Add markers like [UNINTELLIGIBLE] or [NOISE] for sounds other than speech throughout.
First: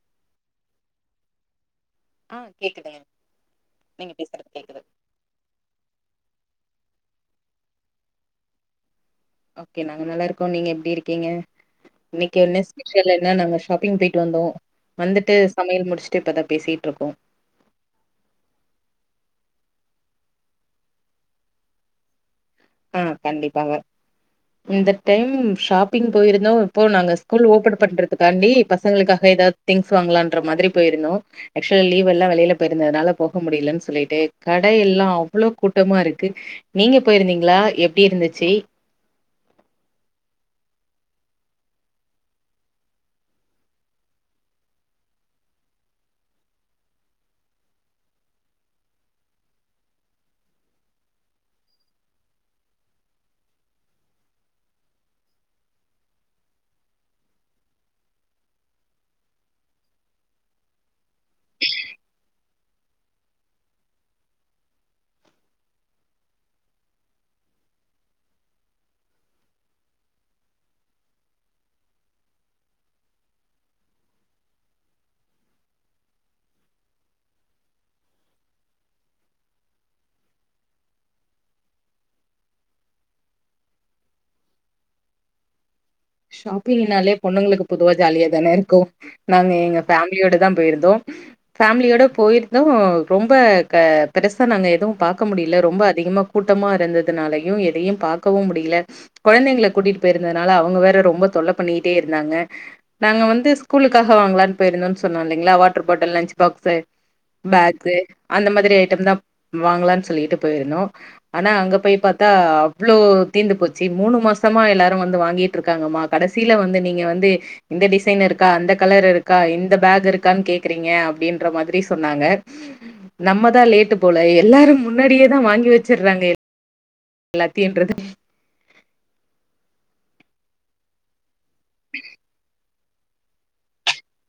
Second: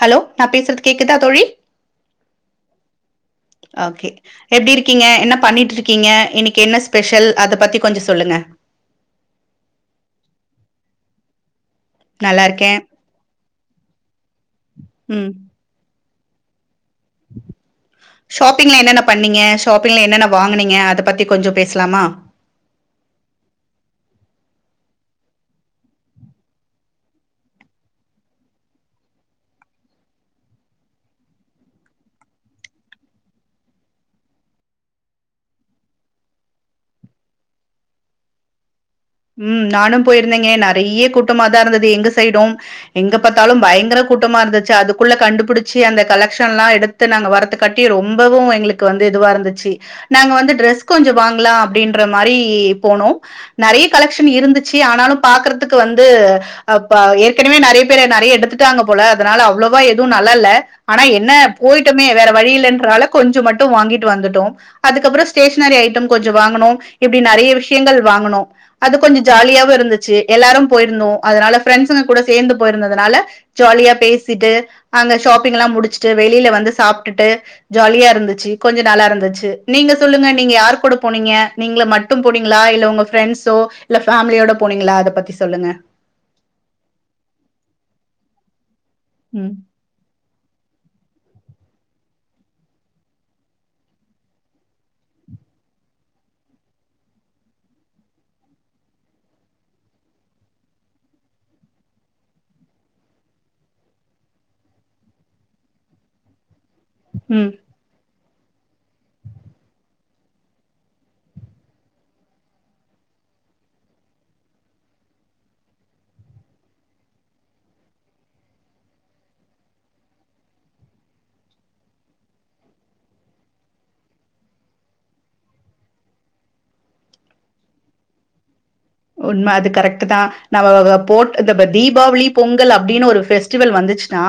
hello நா பேசுறது கேக்குதா தோழி ஆ கேக்குதுங்க ஒகே நீங்க பேசுறது எப்டி கேக்குது இருக்கீங்க என்ன பண்ணிட்டு இருக் கீங்க இன்னைக்கு என்ன ஸ்பெஷல் அத பத்தி கொஞ்சோ சொல்லுங்க ஓகே நாங்க நல்லா இருக்கோ நீங்க எப்டி இருக்கீங்க இன்னைக்கு நல்லா என்ன இருக்கேன் ஸ்பெஷல் என்ன நாங்க ஷாப்பிங் போயிட்டு வந்தோ ம் வந்துட்டு சமயல் முடிச்சுட்டு இப்போதா பேசிட்டு இருக்கோ ஷாப்பிங்ல என்னென்ன பண்ணீங்க ஷாப்பிங்ல என்னென்ன வாங்னீங்க அத பத்தி கொஞ்சோ பேசலாமா ம் கண்டிப்பாங்க இந்த டைம் ஷாப்பிங் போயிருந்தோ இப்போ நாங்க ஸ்கூல் ஓப்பன் பண்றதுக்காண்டி பசங்களுக்காக எதாவது திங்ஸ் வாங்கலான்ற மாதிரி போயிருந்தோ ஆக்சுவல லீவ் எல்லா வெளியில போயிருந்ததுனால போக முடியலன்னு சொல்லிட்டு கட எல்லா அவ்ளோ கூட்டமா இருக்கு நீங்க போயிருந்தீங்களா எப்டி இருந்துச்சு ம் நானு போயிருந்தேங்க நிறைய கூட்டமாதா இருந்தது எங்க சைடும் எங்க பார்த்தாலு பயங்கர கூட்டமா இருந்துச்சு அதுக்குள்ள கண்டுபிடிச்சு அந்த கலெக்ஷன் எல்லா எடுத்து நாங்க வரத்து காட்டி ரொம்பவு எங்களுக்கு வந்து இதுவா இருந்துச்சு நாங்க வந்து ட்ரெஸ் கொஞ்சோ வாங்கலா அப்படின்ற மாதிரி போனோ நெறயா கலெக்ஷன் இருந்துச்சு ஆனாலு பாக்கறதுக்கு வந்து அப்ப ஏற்கனவே நெறைய பேர் நெறைய எடுத்துட்டாங்க போல அதனால அவ்ளவா எதுவு நல்லா இல்ல ஆனா என்ன போயிட்டமே வேற வழியிலன்றனால கொஞ்சோ மட்டு வாங்கிட்டு வந்துட்டோ அதுக்கப்றோ ஸ்டேஷனரி ஐட்டோ கொஞ்சோ வாங்கனோ இப்டி நெறைய விஷயங்கள் வாங்கனோ அது கொஞ்சோ ஜாலியாவு இருந்துச்சு எல்லாரு போயிருந்தோ அதனால ஃப்ரெண்ட்ஸுங்க கூட சேர்ந்து போயிருந்தனால ஜாலியா பேசிட்டு அங்க ஷாப்பிங் எல்லா முடிச்சுட்டு வெளியில வந்து சாப்ட்டுட்டு ஜாலியா இருந்துச்சு கொஞ்சோ நல்லா இருந்துச்சு நீங்க சொல்லுங்க நீங்க யார் கூட போனீங்க நீங்ள மட்டு போனீங்களா இல்ல உங்க ஃப்ரெண்ட்ஸோ இல்ல ஃபேமிலியோட போனீங்களா அத பத்தி சொல்லுங்க ஷாப்பிங்னாலே பொண்ணுங்களுக்கு பொதுவா ஜாலியா தான இருக்கு ம் நாங்க எங்க ஃபேமிலியோடு தா போயிருந்தோ ஃபேமிலியோட போயிருந்தோ ரொம்ப க பெருசா நாங்க எதுவு பார்க்க முடியல ரொம்ப அதிகமாக கூட்டமா இருந்ததுனாலையு எதையு பார்க்கவு முடியல குழந்தைங்கள கூட்டிட்டு போயிருந்ததுனால அவங்க வேற ரொம்ப தொல்ல பண்ணிட்டே இருந்தாங்க நாங்க வந்து ஸ்கூலுக்காக வாங்கலான்னு போயிருந்தேனு சொன்னே இல்லைங்களா வாட்டர் பாட்டில் லன்ச் பாக்ஸு ம் பேக்ஸு அந்த மாதிரி ஐட்டம் தா வாங்கலான்னு சொல்லிட்டு போயிருந்தோ ஆனா அங்க போய் பார்த்தா அவ்ளோ தீந்து போச்சு மூணு மாசமா எல்லாரு வந்து வாங்கிட்டு இருக்க காங்கம்மா கடைசில வந்து நீங்க வந்து இந்த டிசைன் இருக்கா அந்த கலர் இருக்கா இந்த பேக் இருக்கான்னு கேக்கறீங்க அப்டின்ற மாரி சொன்னாங்க நம்ம தா லேட்டு போல எல்லாரு முன்னாடியே தான் வாங்கி வச்சறாங்களே எல்லாத் தின்றது உண்ம அது கரெக்ட் தா நம்ம போட் இந்தப் தீபாவளி பொங்கல் அப்டின்னு ஒரு பெஃஸ்டிவல் வந்துச்சுனா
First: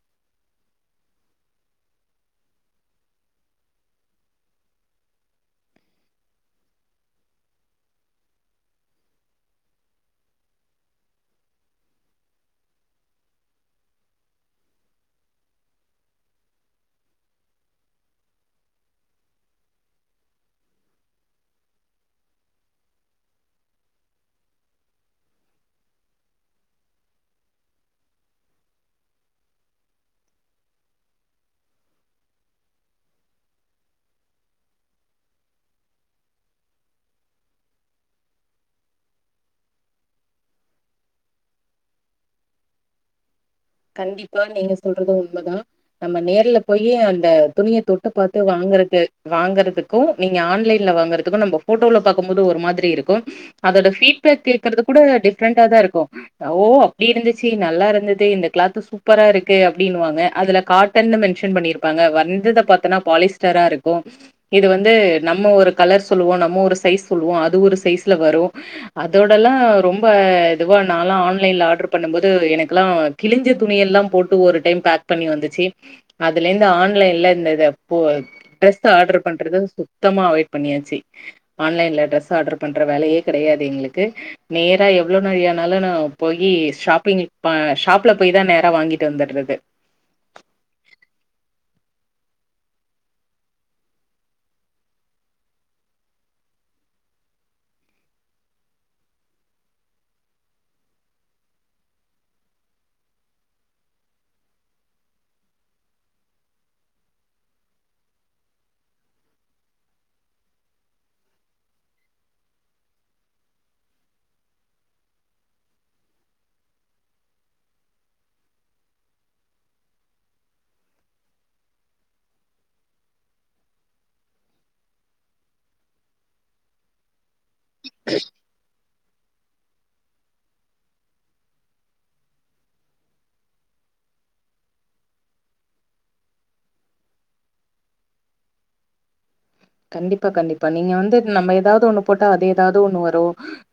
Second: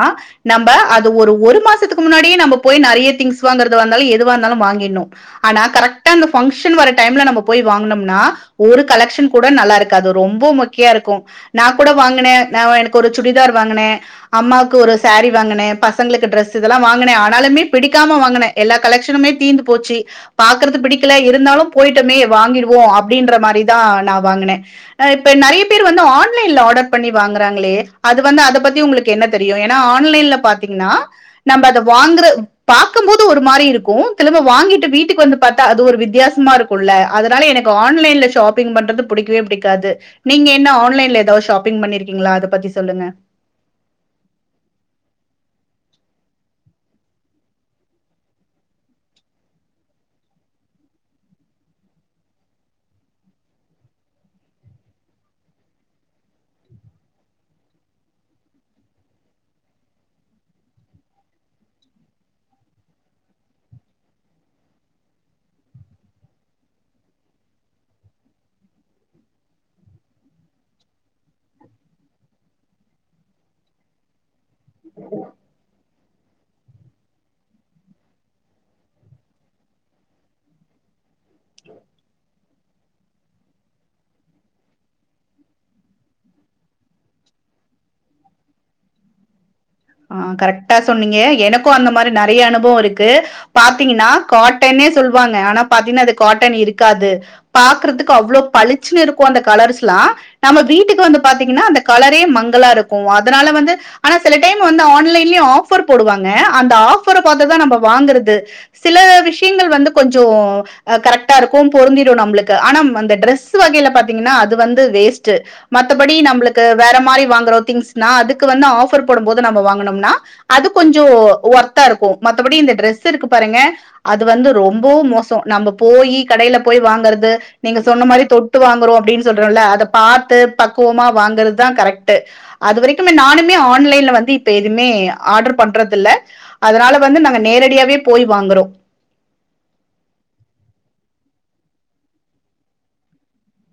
நம்ப அது ஒரு ஒரு மாசத்துக்கு முன்னாடியே நம்ப போயி நெறைய திங்ஸ் வாங்குறது வந்தாலு எதுவாக இருந்தாலு வாங்கிடணு ஆனா கரெக்டா அந்த பங்க்ஷன் வர டைம்ல நம்ம போய் வாங்கனம்னா ஒரு கலெக்ஷன் கூட நல்லா இருக்காது அது ரொம்ப மொக்கைய இருக்கு நான் கூட வாங்கனே நா எனக்கு ஒரு சுடிதார் வாங்கனே அம்மாக்கு ஒரு சாரி வாங்கனே பசங்களுக்கு டிரெஸ் இதெல்லா வாங்கனே ஆனாலுமே பிடிக்காம வாங்கனே எல்லா கலெக்க்ஷனுமே தீந்து போச்சு பாக்குறது பிடிக்கல இருந்தாலு போயிட்டமே வாங்கிடுவோ அப்டின்ற மாதிரிதான் நா வாங்கனே அ இப்ப நெறைய பேர் வந்து ஆன்லைன்ல ஆர்டர் பண்ணி வாங்கறாங்களே அது வந்து அத பத்தி உங்ளுக்கு என்ன தெரியு ஏனா ஆன்லைன்ல பாத்தீங்கனா நம்ப அத வாங்கற பார்க்கும் போது ஒரு மாரி இருக்கு திரும்ப வாங்கிட்டு வீட்டுக்கு வந்து பார்த்தா அது ஒரு வித்தியாசமா இருக்கு உள்ள அதனால எனக்கு ஆன்லைன்ல ஷாப்பிங் பண்றது புடிக்கவே புடிக்காது நீங்க என்ன ஆன்லைன்ல ஏதாவது ஷாப்பிங் பண்ணிருக்கீங்களா அத பத்தி சொல்லுங்க கண்டிப்பா நீங்க சொல்றது உண்மைதா நம்ம நேர்ல போயே அந்த துணிய தொட்டு பார்த்து வாங்கறது வாங்கறதுக்கு நீங்க ஆன்லைன்ல வாங்குறதுக்கு நம்ப போட்டோல பார்க்கு போது ஒரு மாதிரி இருக்கு அதோட ஃபீட்பேக் கேக்கறது கூட டிஃப்ரெண்டா தா இருக்கும் ஓ அப்டி இருந்துச்சு நல்லா இருந்தது இந்த கிளாஸ் சூப்பரா இருக்கு அப்டினுவாங்க அதுல காட்டனு மென்ஷன் பண்ணிருப்பாங்க வந்தத பாத்தன்னா பாலிசி ஸ்டரா இருக்கும் இது வந்து நம்ம ஒரு கலர் சொல்லுவோ நம்ம ஒரு சைஸ் சொல்லுவோ அது ஒரு சைஸ்ல வரு அதோடல்லா ரொம்ப இதுவா நாலா ஆன்லைன்ல ஆர்டர் பண்ணும் போது எனக்குல்லா கிழிஞ்ச துணி எல்லா போட்டு ஒரு டைம் பேக் பண்ணி வந்துச்சு அதுல இருந்து ஆன்லைன்ல இந்த இது ப்ப ட்ரெஸ் ஆர்டர் பண்றது சுத்தமா அவாய்ட் பண்ணியாச்சு ஆன்லைன்ல டிரஸ் ஆர்டர் பண்ற வேலையே கிடையாது எங்களுக்கு நேரா எவ்வளோ நாழி ஆனாலநா போயி ஷாப்பிங் ஷா பால் கூட தா நேரா வாங்கிட்டு வந்துடுறது அ கரெக்டா சொன்னீங்க எனக்கு அந்த மாரி நெறைய அனுபவம் இருக்கு பாத்தீங்கனா காட்டன்னே சொல்லுவாங்க ஆனா பாத்தீங்கனா அது காட்டன் இருக்காது பாக்குறதுக்கு அவ்ளோ பளிச்சுன்னு இருக்கும் அந்த கலர்ஸ்ல்லா நம்ம வீட்டுக்கு வந்து பாத்தீங்கனா அந்த கலரே மங்கலா இருக்கு அதனால வந்து ஆனா சில டைம் வந்து ஆன்லைன்லயு ஆஃபர் போடுவாங்க அந்த ஆஃபரை பாத்துதா நம்ம வாங்கறது சில விஷயங்கள் வந்து கொஞ்சோ அ கரெக்டா இருக்கு பொருந்திடு நம்மளுக்கு ஆனா அந்த டிரெஸ் வகையில பாத்தீங்கன்னா அது வேஸாட் வந்து வேஸ்ட்டு மத்தபடி நம்ளுக்கு வேற மாரி வாங்கற திங்ஸ்னா அதுக்கு வந்து ஆஃபர் போடும்போது நம்ம வாங்கனோம்னா அது கொஞ்சோ ஒர்தா இருக்கு மத்தபடி இந்த டிரெஸ் இருக்கு பாருங்க அது வந்து ரொம்ப மோசம் நம்ம போயி கடயில போய் வாங்கறது நீங்க சொன்ன மாதிரி தொட்டு வாங்குறோ அப்டின்னு சொல்றோ அதபார்த்து பக்குவமா வாங்குறதுதா கரெக்ட் அது வரைக்குமே நானுமே ஆன்லைன்ல வந்து இது இப்ப எதுமே ஆர்டர் பண்றதில்ல அதனால வந்து நாங்க நேரடியாவே போய் வாங்குறோ கண்டிப்பா கண்டிப்பா நீங்க வந்து நம்ம ஏதாவ்து ஒண்ணு போட்டா அது ஏதாவ்து ஒண்ணு வரு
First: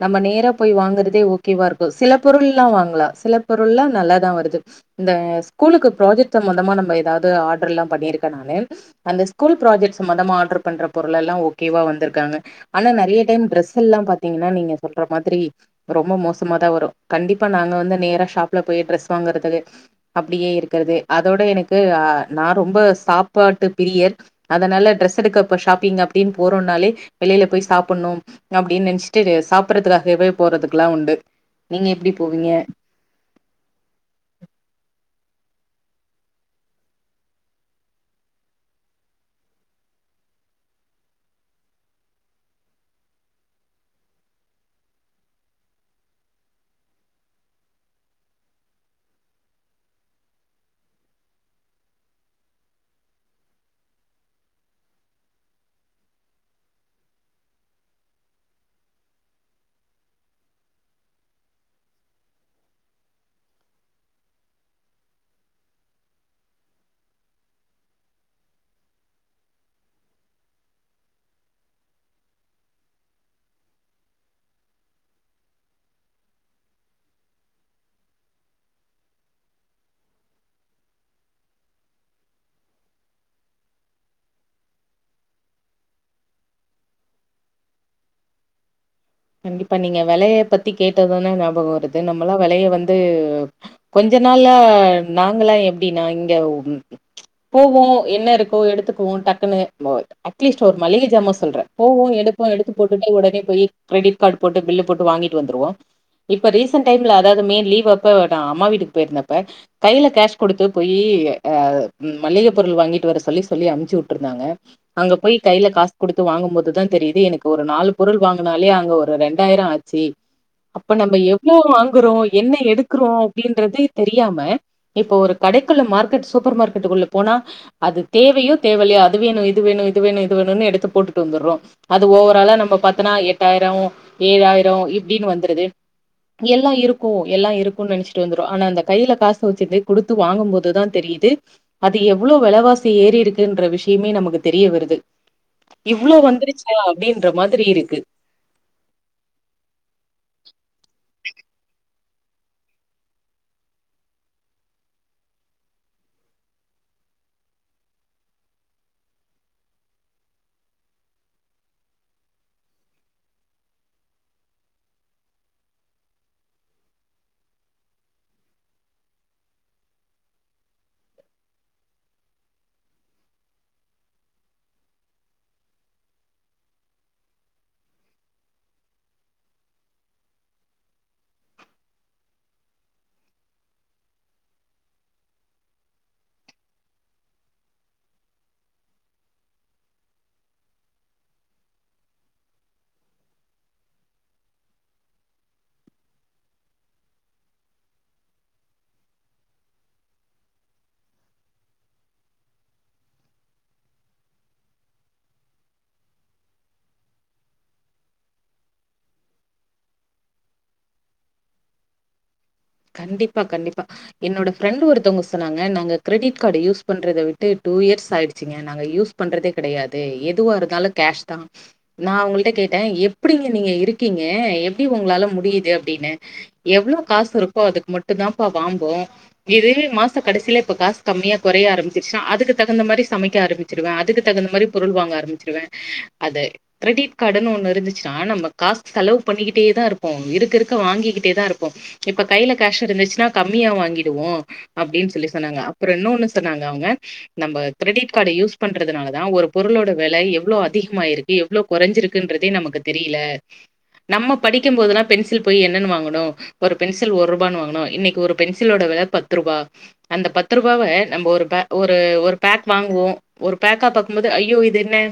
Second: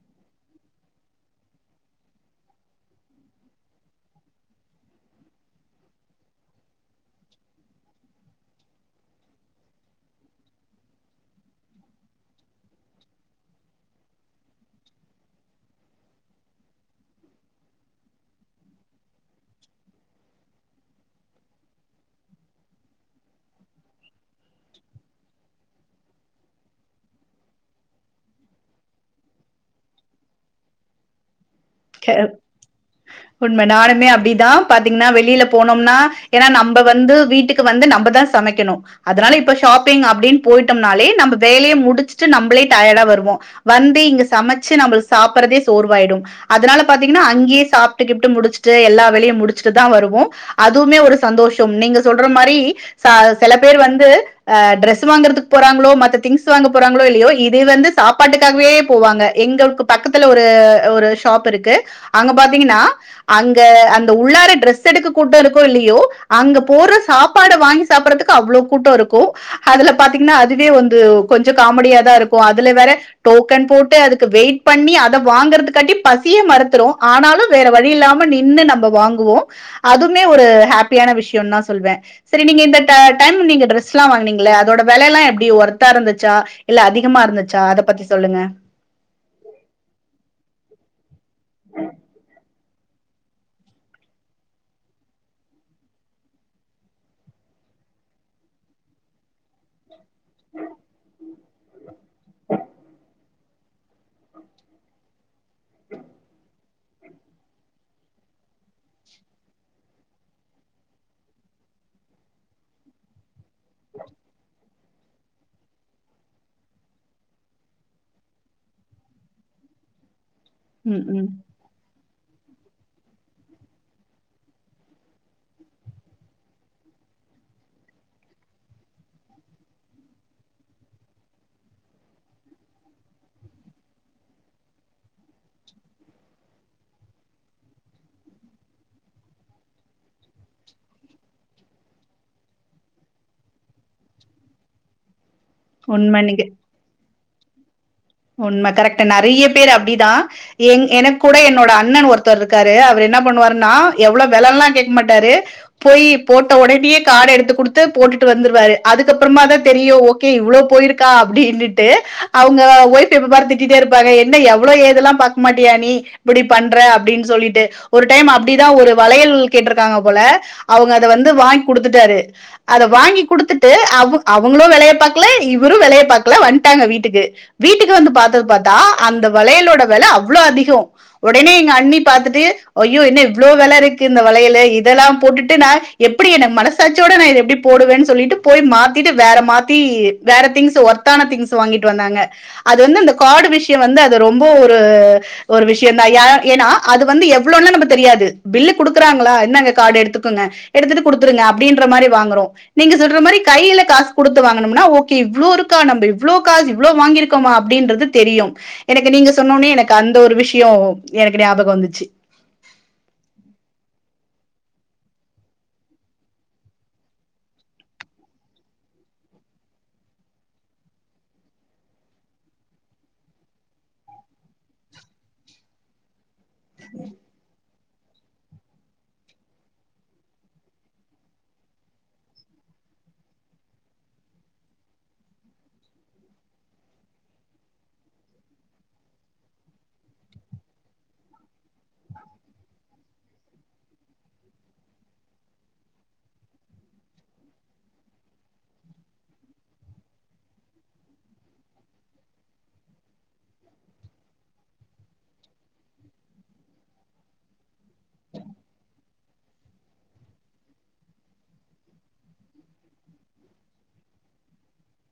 நம்ம நேரா போய் வாங்குறதே ஓகேவா இருக்கூ சில பொருள்லா வாங்லா சில பொருள்லா நல்லாதா வருது இந்த ஸ்கூலுக்கு ப்ராஜெக்ட் சம்மந்தமா நம்ப ஏதாவ்து ஆர்டர்ல்லாம் பண்ணிருக்கேன் நானு அந்த ஸ்கூல் ப்ராஜெக்ட்ஸ் சம்மந்தமா ஆர்டர் பண்ற பொருளல்லா ஓகேவா வந்துருக்காங்க ஆனா நறைய டைம் டிரெஸ்ஸெல்லா எல்லாம் பாத்தீங்கன்னா நீங்க சொல்ற மாதிரி ரொம்ப மோசமாதா வரு கண்டிப்பா நாங்க வந்து நேரா ஷாப்ல போய் ட்ரெஸ் வாங்கறது அப்டியே இருக்கறது அதோட எனக்கு அ நா ரொம்ப சாப்பாட்டு பிரியர் அதனால ட்ரெஸ் எடுக்கப்ப ஷாப்பிங் அப்டின் போறோனாலே வெளில போய் சாப்புண்ணு அப்டின் நெனச்ட்டு சாப்பட்றதுக்காகவே போறதுக்குல்லா உண்டு நீங்க எப்டி போவீங்க [INAUDIBLE] உண்ம நானுமே அப்டிதா பாத்தீங்ன்னா வெளில போனோம்னா ஏன்னா நம்ப வந்து வீட்டுக்கு வந்து நம்பதா சமைக்கணு அதனால இப்ப ஷாப்பிங் அப்டின் போயிட்டம்னாலே நம்ப வேலைய முடிச்சுட்டு நம்ப்ளே டயடா வருவோ வந்து இங்க சமச்சு நம்பளுக்கு சாப்பறதே சோர்வாயிடு அதனால பாத்தீங்ன்னா அங்கயே சாப்ட்டு கீப்ட்டு முடிச்சுட்டு எல்லா வேலையு முடிச்சுட்டு தா வருவோ அதுவ்மே ஒரு சந்தோஷொம் நீங்க சொல்ற மாரி ச செல பேர் வந்து அ ட்ரஸ் வாங்கறதுக்கு போறாங்ளோ மத்த திங்ஸ் வாங்க போறாங்ளோ இல்லயோ இது வந்து சாப்பாட்டுக்காகவே போவாங்க எங்க கு பக்கத்துல ஒரு ஒரு ஷாப் இருக்கு அங்க பாத்தீங்கன்னா அங்க அந்த உள்ளார ட்ரெஸ் எடுக்க கூட்டருக்கோ இல்லயோ அங்க போட்ற சாப்பாட வாங்கி சாப்பறதுக்கு அவ்ளோ கூட்டொ இருக்கூ அதுல பாத்தீங்ன்னா அதுவே வந்து கொஞ்ச காமெடியாதா இருக்கூ அதுல வேற டோக்கன் போட்டு அதுக்கு வெயிட் பண்ணி அத வாங்கறதுக்காட்டி பசியே மறுத்துரு ஆனாலு வேற வழி இல்லாம நின்னு நம்ப வாங்குவோ அதுமே ஒரு ஹேப்பியான விஷயோந்தா சொல்வே செரி நீங்க இந்த ட டைம் நீங்க ட்ரெஸ்ல்லா வாங்கனீங்ள அதோட வெலையெல்லா எப்டி ஒர்த்தா இருந்துச்சா இல்ல அதிகமா இருந்துச்சா அத பத்தி சொல்லுங்க கண்டிப்பா நீங்க வெலைய பத்தி கேட்டதுனே ஞாபகொ வருது நம்பளா வெலைய வந் து கொஞ்ச நாள்ளா நாங்களா எப்டின்னா இங்க ஒ போவோ என்ன இருக்கோ எடுத்துக்குவோ டக்குன்னு [UNINTELLIGIBLE] அட்லீஸ்ட் ஒரு மளிகைசாமான் சொல்ற போவோ எடுப்போ எடுத்து போட்டுட்டு ஒடனே போயி கிரெடிட் கார்டு போட்டு பில்லு போட்டு வாங்கிட்டு வந்துருவோ இப்ப ரீசன்ட் டைம்ல அதாவ்து மே லீவ் அப்ப நா அம்மா வீட்டுக்கு போயிருந்தப்ப கையில கேஷ் கொடுத்து போய் அ மளிகை பொருள் வாங்கிட்டு வர சொல்லி சொல்லி அம்ச்சி வுட்டுருந்தாங்க அங்க போய் கையில காஸ் கொடுத்து வாங்கும் போதுதா தெரியுது எனக்கு ஒரு நாலு பொருள் வாங் ங்னாலே அங்க ஒரு ரெண்டாயிர ஆச்சி அப்ப ம் நம்ப ம் எவ்ளோ வாங்குறோ என்ன எடுக்குறோ அப்டின்றதே தெரியாம இப்போ ஒரு கடைக்குள்ள மார்க்கெட் சூப்பர் மார்க்கெட்டுக்குள்ள போனா அது தேவையோ தேவல்லையோ அது வேணு இது வேணு இது வேணு இது வேணுனு எடுத்து போட்டுட்டு வந்துறோ அது ஓவராலா நம்ம பாத்தோனா எட்டாயிரொ ஏழாயிரொ இப்டின்னு வந்துருது எல்லா இருக்கூ எல்லா இருக்கூனு நெனச்சிட்டு வந்துரு ஆனா அந்த கையில காசு வச்சிட்டு குடுத் து வாங்கம் போதுதா தெரியிது அது எவ்ளோ வெலவாசி ஏறி இருக்குன்ற விஷயமே நமக்கு தெரிய வருது இவ்ளோ உண்ம நீங்க வந்துருச்சா அப்டின்ற மாதிரி இருக்கு உண்ம கரெக்ட் நறைய பேர் அப்டிதா எங் எனக்கூட என்னோட அண்ணன் ஒருத் ஒத்தர் இருக்காரு அவர் என்ன பண்ணுவாருன்னா எவ்ள வெலல்லாம் கேட்க மாட்டாரு போய் போட்ட உடனயே கார்ட் எடுத்து குடுத்து போட்டுட்டு வந்துருவாரு அதுக்கப்றமா தா தெரியும் கே இவ்ள போயிருக்கா அப்டின்னுட்டு அவங்க ஒய் எப்ப பாரு திட்டிட்டே இருப்பாக என்ன எவ்ள ஏதெல்லா பாக்க மாட்டியா நீ இப்டி பண்ற அப்டின்னு சொல்லிட்டு ஒரு டைம் அப்டிதா ஒரு வளையல் கேட்ருக்காங்க போல அவங்க அத வந்து வாங்கி குடுத்துட்டாரு அத வாங்கி குடுத்துட்டு அவ அவங்களும் வெலய பாக்கல இவரும் வெலய பாக்கல வந்துட்டாங்க வீட்டுக்கு வீட்டுக்கு வந்து பாத்தது பாத்தா அந்த வளையலோட விலை அவ்ள அதிகோ ஒடனே எங்க அண்ணி பாத்துட்டு ஐயோ என்ன இவ்ளோ வெல இருக்கு இந்த வளயலு இதல்லாம் போட்டுட்டு நா எப்டி என்ன மனசாச்சோட நா இத எப்டி போடுவேன்னு சொல்லிட்டு போய் மாத்திட்டு வேற மாத்தி வேற திங்ஸ் ஒர்த்தான திங்ஸ் வாங்கிட்டு வந்தாங்க அது வந்து அந்த கார்டு விஷயம் வந்து அது ரொம்ப ஒரு ஒரு விஷயம் தான் ய ஏனா அது வந்து எவ்ளவுன்னுலா நமக்கு தெரியாது பில்லு குடுக்குறாங்களா இன்தாங்க கார்டு எடுத்துக்கங்க எடுத்துட்டு குடுத்துருங்க அப்டின்ற மாரி வாங்கறோ நீங்க சொல்ற மாரி கையில காசு குடுத்து வாங்கனும்னா ஓகே இவ்ளோ இருக்கா ந இவ்ளோ காசு இவ்ளோ வாங்கிருக் குமா அப்டின்றது தெரியும் எனக்கு நீங்க சொன்னுனே எனக்கு அந்த ஒரு விஷயம் எனக்கு ஞாபகம் வந்துச்சு கண்டிப்பா கண்டிப்பா என்னோட ஃபிரெண்ட் ஒருத்தவங்க சொன்னாங்க நாங்க கிரெடிட் கார்டு யூஸ் பண்றத விட்டு டூ இயர்ஸ் ஆயிடுச்சுங்க நாங்க யூஸ் பண்றதே கடையாது எதுவும் இருந்தாலும் கேஷ் தான் நா அவங்கள்ட கேட்டேன் எப்டிங்க நீங்க இருக்கீங்க எப்டி உங்களால முடியுது அப்டின்னு எவ்ளோ காசு இருக்கோ அதுக்கு மட்டும் தான்ம்பா வாம்போ இதுவே மாச கடசில இப்ப காசு கம்மியா குறைய ஆரம்பிச்சிருசா அதுக்கு தகுந்த மாரி சமைக்க ஆரம்பி சிருவன் அதுக்கு தகுந்த மாரி பொருள் வாங்க ஆரம்பிச்சுருவன் அத கிரெட் கார்டுன்னு ஒண்ணு இருந்துச்சுன்னா நம்ம காசு செலவு பண்ணிக்கிட்டே தா இருப்போம் இருக்க இருக்க வாங்கிக்கிட்டே தான் இருப் பம் இப்ப கைல ஃகேஷ் இருந்துச்சுன்னா கம்மியா வாங்கிடுவோம் அப்டின்னு சொல்லி சொன்னாங்க அப்றம் இன்னொன்னு சொன்னாங்க அவங்க நம்ம கிரெடிட் கார்ட யூஸ் பண்றதுனாலதா ஒரு பொருளோட வெல எவ்ளோ அதிகமாயிருக்கு எவ்ளோ குறஞ்சிருக்ன்றதே நமக்கு தெரில நம்ம படிக்கும் போதுலாம் பென்சில் போய் என்னன்னு வாங்குனோம் ஒரு பென்சில் ஒரு ரூபானு வாங்குனோ இன்னிக்கு ஒரு பென்சிலோட வெல பத்து ரூபா அந்த பத்து ரூபாவ நம்ம ஒரு பே ஒரு ஒரு பேக் வாங்குவோ ஒரு பேக்கா பாக்கும் போது ஐயோ இது என்ன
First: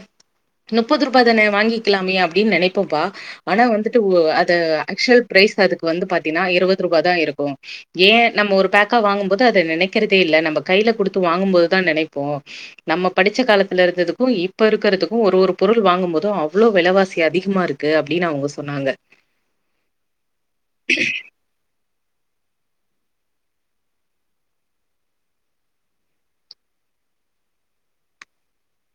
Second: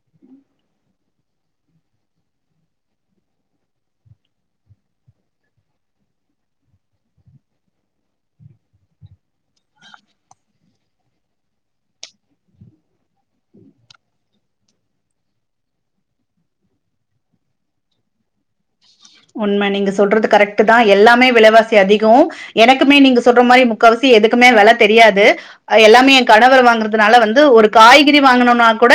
முப்பது ரூபா தானே வாங்கிக்கலாமே அப்டின்னு நெனைப்போபா ஆனா வந்துட்டு ஒ அது ஆக்சுவல் ப்ரைஸ் அதுக்கு வந்து பாத்தீங்கன்னா இருபது ரூபா தா இருக்கு ஏன் நம்ம ஒரு பேக்கா வாங்கும்போது அத நெனக்கறதே இல்ல நம்ம கையில கொடுத்து வாங்கும்போதுதா நெனைப்போ நம்ம படிச்ச காலத்துல இருந்ததுக்கும் இப்ப இருக்கறதுக்கும் ஒரு ஒரு பொருள் வாங்கும் போதும் அவ்ளோ வெலவாசி அதிகமா இருக்கு இருக்கு அப்டின்னு அவங்க சொன்னாங்க உண்ம நீங்க சொல்றது கரெக்ட் தா எல்லாமே விலவாச அதிகம் எனக்குமே நீங்க சொல்ற மாரி முக்காவாசி எதுக்குமே வெல தெரியாது அது எல்லாமே என் கணவர் வாங்கறதுனால வந்து ஒரு காய்கறி வாங்கனுனா கூட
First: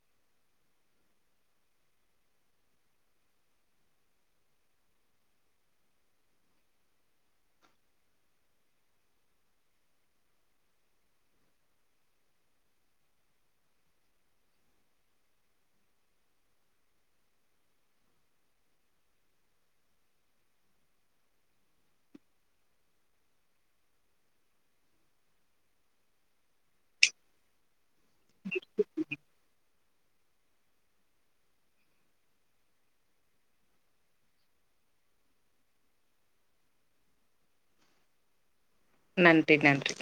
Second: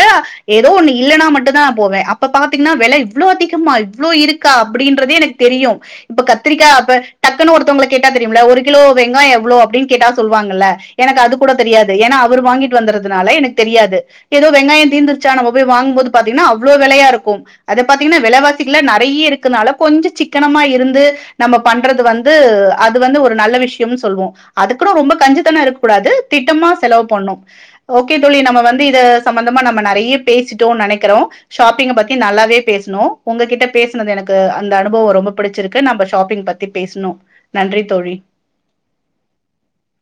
ஏதோ ஒண்ணு இல்லன்னா மட்டும்தான நா போவே அப்ப பாத்தீங்கன்னா வெல இவ்ளோ அதிகமா இவ்ளோ இருக்கா அப்டின்றதே எனக்கு தெரியும் இப்ப கத்திரிக்கா அப்ப டக்குன்னு ஒருத்தவங்களுக்கு கேட்டா தெரியும்ல ஒரு கிலோ வெங்காயம் எவ்ளோ அப்டின்னு கேட்டா சொல்வாங்கல்ல எனக்கு அது கூட தெரியாது ஏனா அவர் வாங்கிட்டு வந்தறதுனால எனக்கு தெரியாது ஏதோ வெங்காயம் தீந்துருச்சா நம்ம போய் வாங்கும் போது பாத்தீங்கன்னா அவ்ளோ வெலயா இருக்கு அத பாத்தீங்ன்னா விலவாசிக்கில நெறைய இருக்கனால கொஞ்ச சிக்கனமா இருந்து நம்ம பண்றது வந்து அது வந்து ஒரு நல்ல விஷயம் சொல்வோ அதுக்குட ரொம்ப கஞ்சத்தன இருக்க கூடாது திடமா செலவு பண்ணு ஓகே தோழி நம்ம வந்து இத சம்பந்தமா நம்ம நெறையே பேசிட்டோ நினைக்கிறோ ஷாப்பிங்க பத்தி நல்லாவே பேசுனோ உங்ககிட்ட பேசுனது எனக் அந்த அனுபவ ரொம்ப பிடிச்சிருக்கு நம்ம ஷாப்பிங் பத்தி பேசுனோ நன்றி தோழி நன்றி நன்றி